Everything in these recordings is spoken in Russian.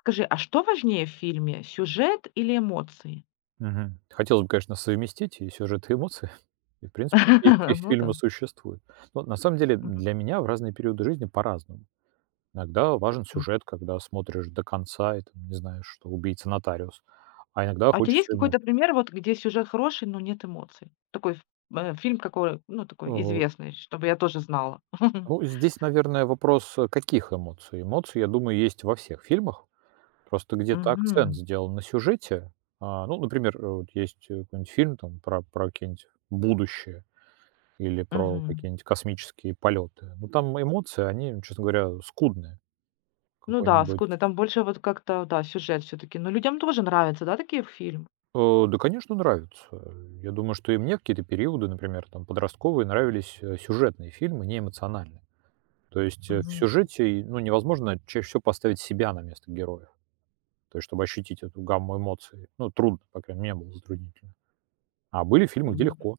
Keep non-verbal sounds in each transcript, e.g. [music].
Скажи, а что важнее в фильме: сюжет или эмоции? Мгм. Хотелось бы, конечно, совместить и сюжет, и эмоции. И, в принципе, такие фи [laughs] Ну да. фильмы существуют. Но на самом деле Мгм. для меня в разные периоды жизни по-разному. Иногда важен М. сюжет, когда смотришь до конца и там не знаешь, что убийца нотариус, а иногда А у тебя есть хочется какой-то эмоций. пример, вот где сюжет хороший, но нет эмоций? Такой ф фильм, какой, ну, такой Э, известный, чтобы я тоже знала. [laughs] ну, здесь, наверное, вопрос, каких эмоций. Эмоции, я думаю, есть во всех фильмах. Просто где-то акцент Мгм. сделан на сюжете. А, ну, например, вот есть, какой-нибудь фильм там про какие-нибудь будущее. Или про Мгм. какие-нибудь космические полеты. Ну, там эмоции, они, честно говоря, скудные. Ну да, Какой-нибудь скудно. Там больше вот как-то, да, сюжет все таки. Но людям тоже нравятся, да, такие фильмы? Да, конечно, нравится. Я думаю, что и мне в какие-то периоды, например, там, подростковые, нравились, сюжетные фильмы, не эмоциональные. То есть, в Мгм. сюжете, и, ну, невозможно чаще всего поставить себя на место героев. То есть, чтобы ощутить эту гамму эмоций. Ну, трудно, по крайней мере, мне было затруднительно. А были фильмы, где Мгм. легко,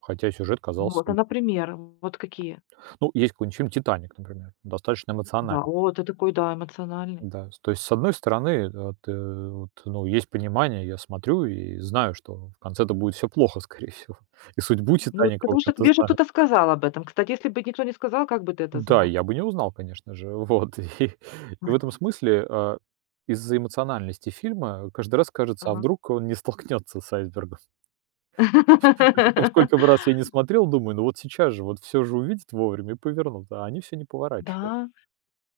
хотя сюжет казался. Вот, а, например, вот какие? Ну, есть какой-нибудь фильм "Титаник", например, достаточно эмоциональный. Да, о, ты такой, да, эмоциональный. Да, с то есть, с одной стороны, ты, вот, ну, есть понимание, я смотрю и знаю, что в конце-то будет все плохо, скорее всего. [laughs] И судьбу Ну, вот "Титаника", в потому что общем-то, тебе же знаю. кто-то сказал об этом. Кстати, если бы никто не сказал, как бы ты это Да, знал? я бы не узнал, конечно же. Вот, [laughs] и в этом смысле, из-за эмоциональности фильма каждый раз кажется: а Ага. вдруг он не столкнется с айсбергом? [laughs] Причем сколько бы раз [laughs] я не смотрел, думаю: ну, вот сейчас же, вот все же увидит вовремя и повернут, а они все не поворачивают. Да,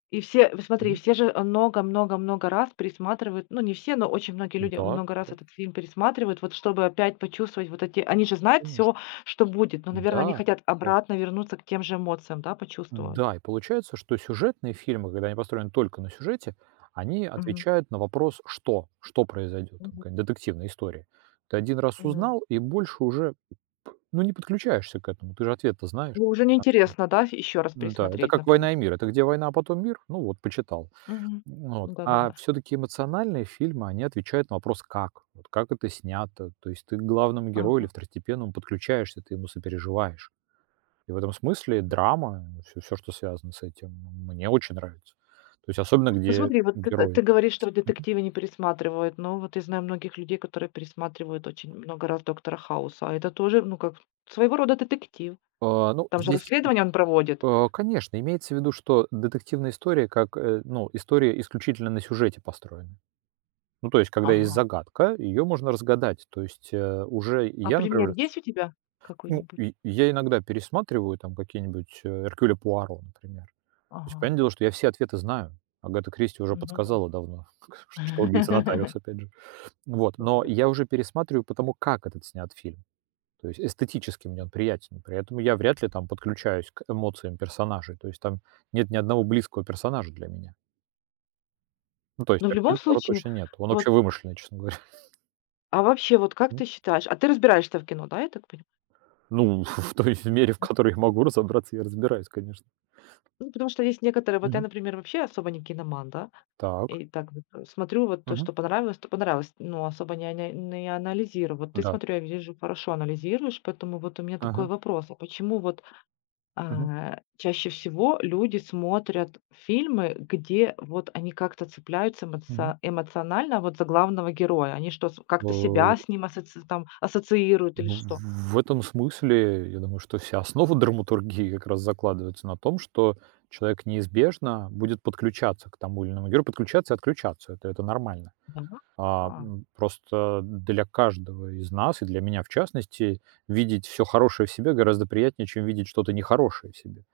и все, вот смотри, Мгм. все же много-много-много раз пересматривают, ну, не все, но очень многие люди Да, много раз да, этот фильм пересматривают, вот чтобы опять почувствовать вот эти, они же знают конечно. все, что будет, но, наверное, Да, они хотят да. обратно вернуться к тем же эмоциям, да, почувствовать. Да, и получается, что сюжетные фильмы, когда они построены только на сюжете, они Мгм. отвечают на вопрос «что?», что произойдет, там Мгм. какая-нибудь детективная история. Ты один раз Мгм. узнал, и больше уже, ну, не подключаешься к этому, ты же ответ-то знаешь. Ну, уже А, э, неинтересно, да, еще раз Да, это пересмотреть, как например? «Война и мир». Это где война, а потом мир? Ну вот, почитал. Мгм. Вот. А Да-да-да. все-таки эмоциональные фильмы, они отвечают на вопрос «как?», вот как это снято, то есть ты к главному герою или Ага. второстепенному подключаешься, ты ему сопереживаешь. И в этом смысле драма, все, все, что связано с этим, мне очень нравится. То есть особенно, Ну где смотри, вот ты герои. ты говоришь, что детективы не пересматривают, но вот я знаю многих людей, которые пересматривают очень много раз "Доктора Хауса", а это тоже, ну, как своего рода детектив. А, ну, Там же здесь, расследование он проводит. Конечно, имеется в виду, что детективная история как, ну, история исключительно на сюжете построена. Ну, то есть, когда есть Ага. загадка, ее можно разгадать. То есть, уже А я, пример например, есть у тебя ну, какой-нибудь? и я иногда пересматриваю там какие-нибудь, "Эркюля Пуаро", например. То есть, Ага. понятное дело, что я все ответы знаю. Агата Кристи уже Ну да. подсказала давно, [laughs] что убийца [laughs] нотариус, опять же. Вот, Да, но да. я уже пересматриваю потому как этот снят фильм. То есть эстетически мне он приятен. При этом я вряд ли там подключаюсь к эмоциям персонажей. То есть там нет ни одного близкого персонажа для меня. Ну, то есть Но в любом Эркюль Пуаро случае, точно нет. Он вообще вот, вымышленный, честно говоря. [laughs] а вообще, вот как М. ты считаешь, а ты разбираешься в кино, да, я так понимаю? Ну, [laughs] в той мере, в которой я могу разобраться, я разбираюсь, конечно. Ну, потому что есть некоторые, вот я, Мгм. например, вообще особо не киноман, да. Так. И так вот, смотрю, вот то, Мгм. что понравилось, то понравилось. Ну, особо не аня не анализирую. Вот ты, Да. смотрю, я вижу, хорошо анализируешь, поэтому вот у меня такой Ага. вопрос: а почему вот, Мгм. а, чаще всего люди смотрят фильмы, где вот они как-то цепляются Мгм. эмоци эмоционально вот за главного героя? Они что, с как-то себя Э. с ним асоци там ассоциируют или Ну, что? в этом смысле, я думаю, что вся основа [laughs] драматургии как раз закладывается на том, что человек неизбежно будет подключаться к тому или иному герою, подключаться и отключаться. Это нормально. Да? А, Ага. м, просто для каждого из нас, и для меня в частности, видеть все хорошее в себе гораздо приятнее, чем видеть что-то нехорошее в себе.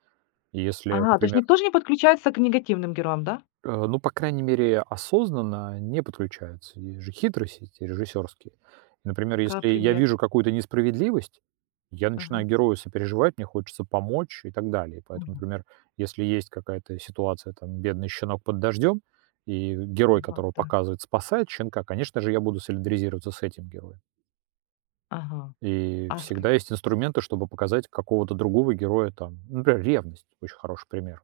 И если, Ага, то есть например. никто же не подключается к негативным героям, да? Ну, по крайней мере, осознанно не подключаются. Есть же хитрости эти режиссерские. Например, Как если я пример. вижу какую-то несправедливость, я Ага. начинаю герою сопереживать, мне хочется помочь и так далее. Поэтому, Мгм. например, если есть какая-то ситуация, там, бедный щенок под дождем, и герой, Да, которого да. показывает, спасает щенка, конечно же, я буду солидаризироваться с этим героем. Ага. И А. всегда есть инструменты, чтобы показать какого-то другого героя там. Например, ревность очень хороший пример.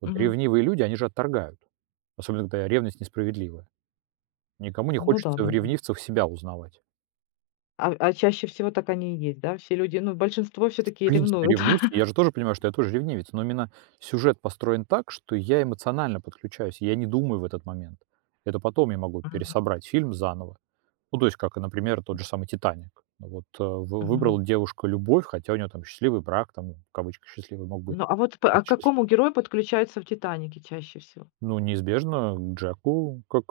Вот ревнивые люди, они же отторгают. Особенно, когда ревность несправедливая. Никому не Ну да, хочется в да, да. ревнивцах себя узнавать. А чаще всего так они и есть, да? Все люди, ну, большинство В все-таки принципе, ревнуют. ревнивцы, [laughs] я же тоже понимаю, что я тоже ревнивец, но именно сюжет построен так, что я эмоционально подключаюсь, я не думаю в этот момент. Это потом я могу Мгм. пересобрать фильм заново. Ну, то есть, как, например, тот же самый «Титаник». Вот Мгм. выбрала девушка любовь, хотя у нее там счастливый брак, там, в кавычках, счастливый мог быть. Ну, а вот п а Быть к какому счастливый. герою подключаются в "Титанике" чаще всего? Ну, неизбежно к Джеку, как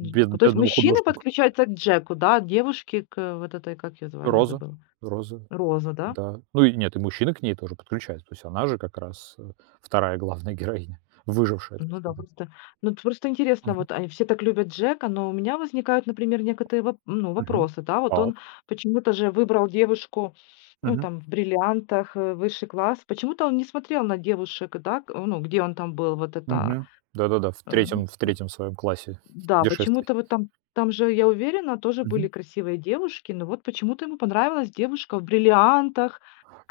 бед- То есть бедному мужчины художнику. подключаются к Джеку, да, а девушки к вот этой, как ее звали, я Роза. забыла. Роза. Роза, да? Да. Ну и нет, и мужчины к ней тоже подключаются. То есть она же как раз, 2 главная героиня, [laughs] выжившая, так Ну да, сказать. просто, ну, т просто интересно, Мгм. вот они все так любят Джека, но у меня возникают, например, некоторые воп ну, Мгм. вопросы, да. Вот Так. он почему-то же выбрал девушку, ну, Мгм. там, в "Бриллиантах", высший класс. Почему-то он не смотрел на девушек, да, к ну, где он там был, вот это, Мгм. Да-да-да, в э, третьем в третьем своем классе да, путешествий. почему-то вот там там же, я уверена, тоже были красивые девушки, но вот почему-то ему понравилась девушка в "Бриллиантах",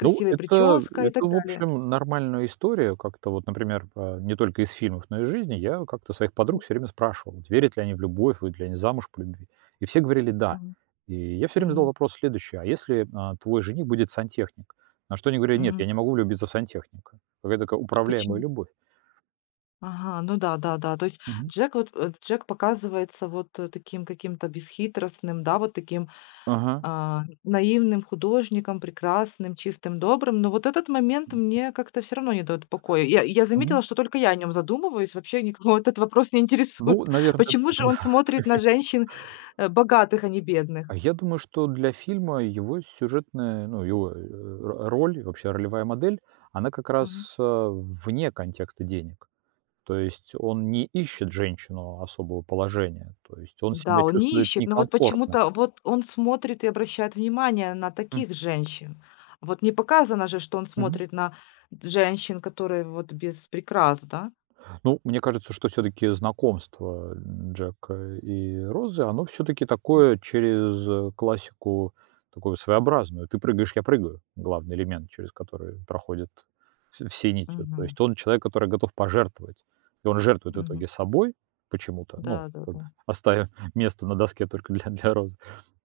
Ну, это прическа и это, так в далее. общем, нормальная история. Как-то вот, например, не только из фильмов, но и из жизни я как-то своих подруг все время спрашивал, вот верят ли они в любовь, выйдут ли они замуж по любви. И все говорили "да". Мгм, И я все время задал мгм, вопрос следующий: "А если, твой жених будет сантехник?" На что они говорили: "Нет, я мгм. не могу влюбиться в сантехника". Какая-то такая управляемая Почему? любовь. Ага, ну да, да, да. То есть Мгм. Джек вот, Джек показывается вот, таким каким-то бесхитростным, да, вот таким, Ага. а, наивным художником, прекрасным, чистым, добрым. Но вот этот момент мне как-то все равно не дает покоя. Я Мгм. заметила, что только я о нем задумываюсь, вообще никого [laughs] вот этот вопрос не интересует. Ну, [laughs] наверное. Почему же он [laughs] смотрит на женщин, богатых, а не А бедных? я думаю, что для фильма его сюжетная, ну, его, э, ро роль, вообще ролевая модель, она как раз, вне контекста денег. То есть он не ищет женщину особого положения, то есть он себя Да, он не чувствует ищет, но вот некомфортно. почему-то вот он смотрит и обращает внимание на таких женщин. Вот не показано же, что он Мгм. смотрит на женщин, которые вот без прикрас, да? Ну, мне кажется, что все-таки знакомство Джека и Розы, оно все-таки такое через классику, такую своеобразную. Ты прыгаешь, я прыгаю. Главный элемент, через который проходит все нитью. То Мгм, есть он человек, который готов пожертвовать. И он жертвует в мгм. итоге собой почему-то, ну, Да, да, как бы да. оставив [laughs] место на доске только для Розы.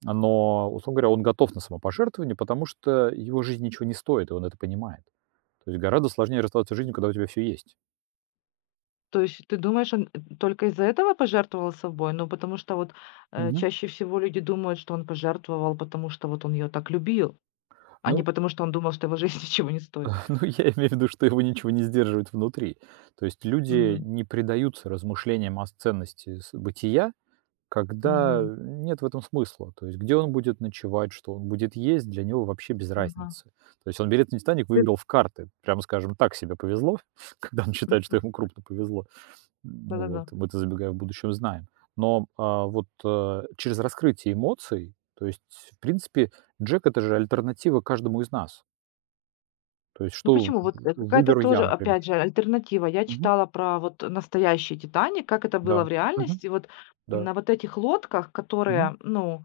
Но, условно говоря, он готов на самопожертвование, потому что его жизнь ничего не стоит, и он это понимает. То есть гораздо сложнее расставаться с жизнью, когда у тебя все есть. То есть ты думаешь, он, только из-за этого пожертвовал собой? Ну, потому что вот, Мгм. чаще всего люди думают, что он пожертвовал, потому что вот он ее так любил, а не Ну, потому, что он думал, что его жизнь [laughs] ничего не стоит. [laughs] Ну, я имею в виду, что его ничего не сдерживает внутри. То есть люди Мгм, не предаются размышлениям о ценности бытия, когда мгм, нет в этом смысла. То есть где он будет ночевать, что он будет есть, для него вообще без ага. разницы. То есть он берет на «Титаник», Ты выиграл в карты. Прямо скажем, так себе повезло, [laughs] когда он считает, что ему мгм, крупно повезло. Вот. да-да-да. Мы это, забегая в будущем, знаем. Но вот через раскрытие эмоций, то есть, в принципе, Джек— это же альтернатива каждому из нас. То есть Ну что в почему? Вот, какая-то выберу я, тоже, например. опять же, альтернатива. Я Мгм. читала про вот настоящий "Титаник", как это Да. было в Мгм. реальности. Вот Да. на вот этих лодках, Мгм. которые, ну,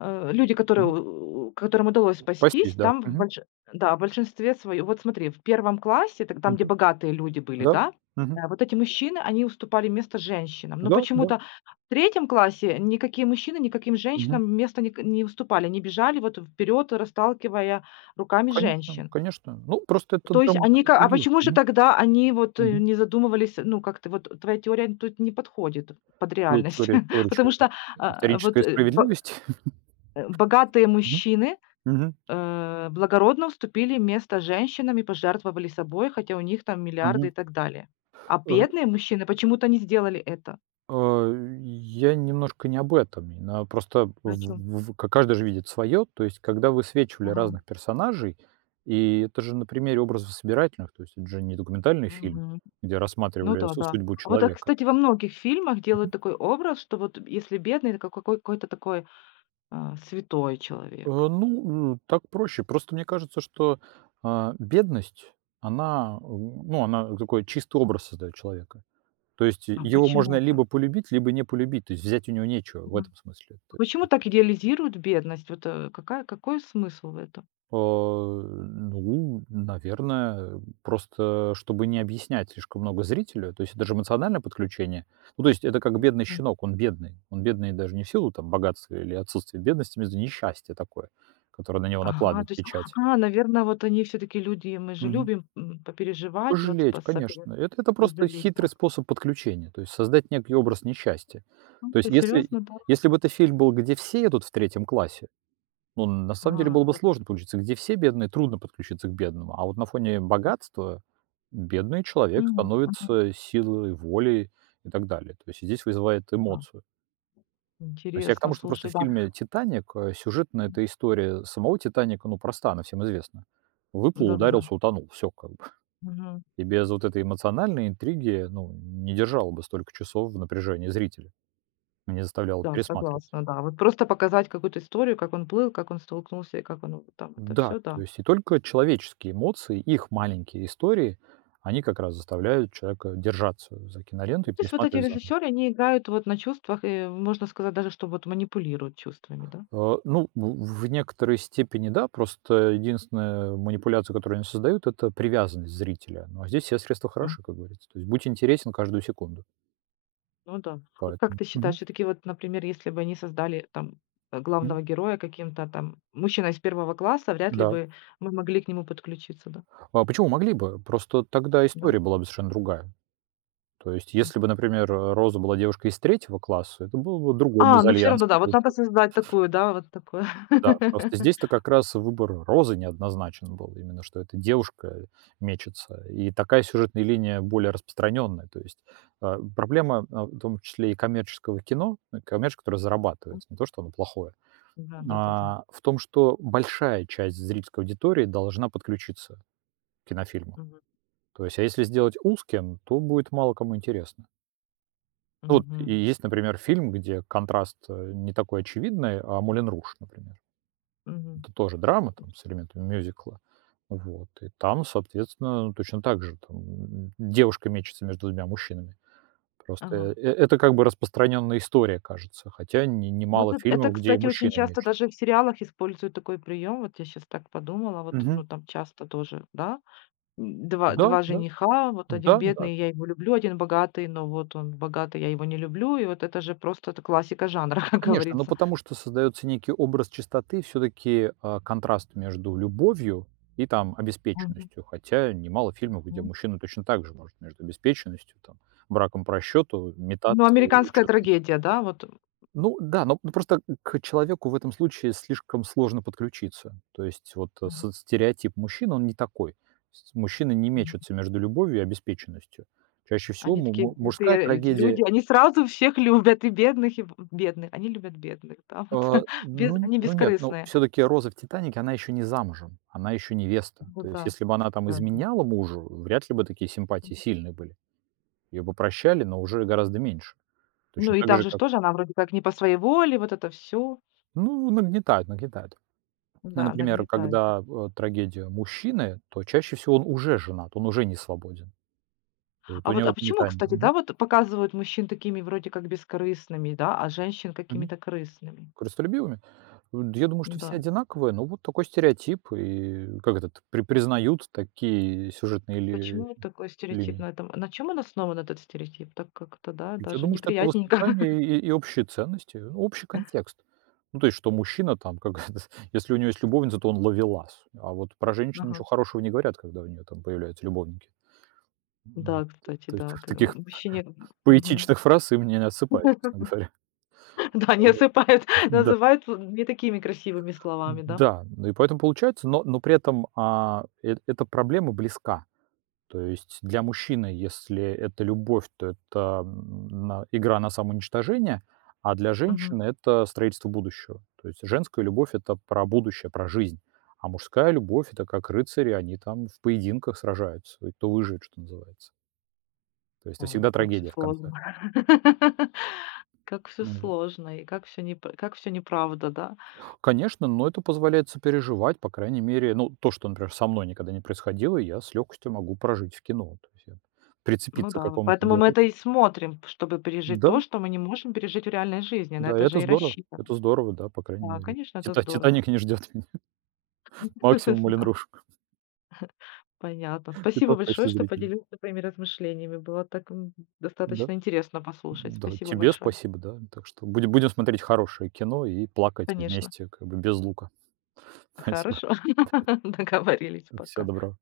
люди, которые Мгм. у которым удалось Спастись, спастись, да. там в Мгм. больш да, в большинстве своем вот смотри, в первом классе, т там, Мгм. где богатые люди были, Да. да, Мгм. Вот эти мужчины, они уступали место женщинам. Но Да, да. почему-то в третьем классе никакие мужчины никаким Мгм. женщинам места не не уступали. Они бежали вот вперед, расталкивая руками Конечно, женщин. конечно. Ну, просто это То есть они ка а драматургия. почему же Мгм. тогда они вот, Мгм. не задумывались, ну, как-то вот твоя теория тут не подходит под Ну, реальность? теория [laughs] теория Потому чего? что, Историческая а, вот, Исторической э, ба справедливости? [laughs] Богатые Мгм. мужчины, Мгм. Благородно уступили место женщинам и пожертвовали собой, хотя у них там миллиарды Ага. и так далее. А Э бедные мужчины почему-то не сделали это. я немножко не об этом. И на просто А чё? в к каждый же видит свое. То есть, когда высвечивали Ага. разных персонажей, и это же на примере образов собирательных, то есть это же не документальный фильм, Мгм. где Ну рассматривали да, су да. судьбу А. Вот, а, человека. кстати, во многих фильмах делают Мгм. такой образ, что вот если бедный, это какой какой-то такой, а, святой Э, человек. ну, э, так проще. Просто мне кажется, что, бедность, она, ну, она такой чистый образ создает человека. То есть А его можно почему-то. либо полюбить, либо не полюбить, то есть взять у него нечего в Мгм. этом смысле. Почему так идеализируют бедность? Вот, какая какой смысл в этом? Ну, наверное, просто чтобы не объяснять слишком много зрителю. То есть это же эмоциональное подключение. Ну, то есть это как бедный М. щенок, он бедный. Он бедный даже не в силу там богатства или отсутствия бедности, между несчастье такое, которое на него Ага, накладывает то есть, печать. а, наверное, вот они все-таки люди, мы же Мгм. любим, м, попереживать, вот Пожалеть, посопеть, конечно. Это просто поделить. А, хитрый способ подключения, то есть создать некий образ несчастья. То есть ну, если, серьезно, да? если бы это фильм был, где все едут в третьем классе. Ну, на самом деле Ага, было бы что. сложно получиться. Где все бедные, трудно подключиться к бедному. А вот на фоне богатства бедный человек Мгм, становится силой, волей и так далее. То есть здесь вызывает ага. эмоцию. То есть я к Интересно, тому, что просто слушай, в да. фильме «Титаник» сюжетная эта история самого «Титаника», ну, проста, она всем известна. Выплыл, Да-да-да. ударился, утонул. Все как бы. Мгм. И без вот этой эмоциональной интриги, ну, не держало бы столько часов в напряжении зрителя. Не заставляло Да, пересматривать. согласна, да. Вот просто показать какую-то историю, как он плыл, как он столкнулся и как он вот там это Да, все, то да. есть и только человеческие эмоции, их маленькие истории, они как раз заставляют человека держаться за киноленту Ну, и то есть вот эти пересматривать заново. режиссеры, они играют вот на чувствах и, можно сказать даже, что вот манипулируют чувствами, да? Ну, в некоторой степени да, просто единственная манипуляция, которую они создают, это привязанность зрителя. Ну, а здесь все средства хороши, как говорится. То есть будь интересен каждую секунду. Ну да. Вот как Поэтому. ты считаешь, Мгм. все таки вот, например, если бы они создали там, Мгм. главного героя каким-то там мужчиной из первого класса, вряд ли Да. бы мы могли к нему подключиться, да? А почему могли бы? Просто тогда Да? история была бы совершенно другая. То есть, если Мгм. бы, например, Роза была девушкой из третьего класса, это был бы другой А, ну все мезальянс. равно, да, вот надо создать такую, да, вот такое. Да, просто здесь-то [laughs] как раз выбор Розы неоднозначен был. Именно что эта девушка мечется. И такая сюжетная линия более распространенная. То есть проблема, в том числе и коммерческого кино, коммерческого, которое М, зарабатывает, не то, что оно плохое, да-да-да-да. В том, что большая часть зрительской аудитории должна подключиться к кинофильму. Мгм. То есть, а если сделать узким, то будет мало кому интересно. Ну, вот и Мгм. есть, например, фильм, где контраст не такой очевидный, а Мулен Руш, например. Мгм. Это тоже драма там с элементами мюзикла. Вот. И там, соответственно, точно так же там, девушка мечется между двумя мужчинами. Просто, Ага. Это как бы распространенная история, кажется, хотя не Ну вот немало это, фильмов, где и кстати, очень мужчины часто мечутся. даже в сериалах используют такой прием. Вот я сейчас так подумала, вот, Мгм. ну, там часто тоже, да? М, два Да, два да, жениха, вот один да, да, бедный, я его люблю, один богатый, но вот он богатый, я его не люблю. И вот это же просто это классика жанра, [laughs] ну, как конечно, но говорится. потому что создается некий образ чистоты, все-таки, контраст между любовью и там Мгм, обеспеченностью, хотя немало фильмов, где мгм. мужчина точно так же может между обеспеченностью, там, браком по расчету Ну, метаться и американская чувством. трагедия, да, вот. Ну да, но просто к человеку в этом случае слишком сложно подключиться. То есть вот Мгм, стереотип мужчин, он не такой. Мужчины не мгм. мечутся между любовью и обеспеченностью. Чаще всего Они му- такие му- мужская святые эти трагедия, люди, они сразу всех любят, и бедных, и б бедных. Они любят бедных, да, вот. э, [laughs] Без ну, они ну нет, ну бескорыстные. все-таки Роза в «Титанике», она еще не замужем, она еще невеста. Ну То есть да, если бы она там да, да. изменяла мужу, вряд ли бы такие симпатии сильные были. Ее бы прощали, но уже гораздо меньше. Ну Точно и так там же, же ж как. тоже она вроде как не по своей воле, вот это все. Ну, нагнетают, нагнетают. Ну, Да, например, нагнетает. когда, трагедия мужчины, то чаще всего он уже женат, он уже не свободен. И вот у А вот, него а это почему, метание. кстати, Мгм. да, вот показывают мужчин такими вроде как бескорыстными, да, а женщин Мгм. какими-то корыстными? Корыстолюбивыми? Я думаю, что все Да. одинаковые, но вот такой стереотип, и как этот, признают такие сюжетные Почему ли вот такой стереотип линии. на этом? На чем он основан, этот стереотип? Так как-то, да, Ведь я даже думаю, что это неприятненько. [laughs] воспитание и общие ценности, ну, общий контекст. Ну, то есть, что мужчина там, как [laughs] это, если у него есть любовница, то он ловелас, а вот про женщин ничего Ага. хорошего не говорят, когда у нее там появляются любовники. М, Да, кстати, то есть [laughs] да. в К- таких мужчине... Мгм. поэтичных фраз и мне не отсыпает, честно [laughs] говоря. Да, не осыпают, [laughs] [laughs] Да, называют вот не такими красивыми словами, да? да, ну и поэтому получается, но при этом, а, эт эта проблема близка. То есть для мужчины, если это любовь, то это, м, на игра на самоуничтожение, а для Мгм. женщины— это строительство будущего. То есть женская любовь— это про будущее, про жизнь, а мужская любовь— это как рыцари, они там в поединках сражаются, и кто выживет, что называется. То есть это Ой, всегда как все трагедия в сложно. конце. [laughs] Как все Ну вот. сложно, и как все не, как все неправда, да? Конечно, но это позволяет сопереживать, по крайней мере, ну, то, что, например, со мной никогда не происходило, я с легкостью могу прожить в кино. То есть я Ну прицепиться к да, какому-то поэтому мы герою. это и смотрим, чтобы пережить Да, то, что мы не можем пережить в реальной жизни. На да, это это же и здорово. рассчитано. Это здорово, да, по крайней Да, мере. конечно, это Тита здорово. Титаник не ждет меня. [laughs] Максимум Мулен [laughs] Да, Руж. понятно. [laughs] И то Спасибо в большое, качестве что зрителя. поделился своими размышлениями. Было так, м, Да. достаточно интересно послушать. Да, Спасибо тебе большое. спасибо, да. Так что будем смотреть хорошее кино и плакать Конечно. вместе, как бы без лука. [laughs] Спасибо. Хорошо. [laughs] Договорились. Всего Пока. доброго.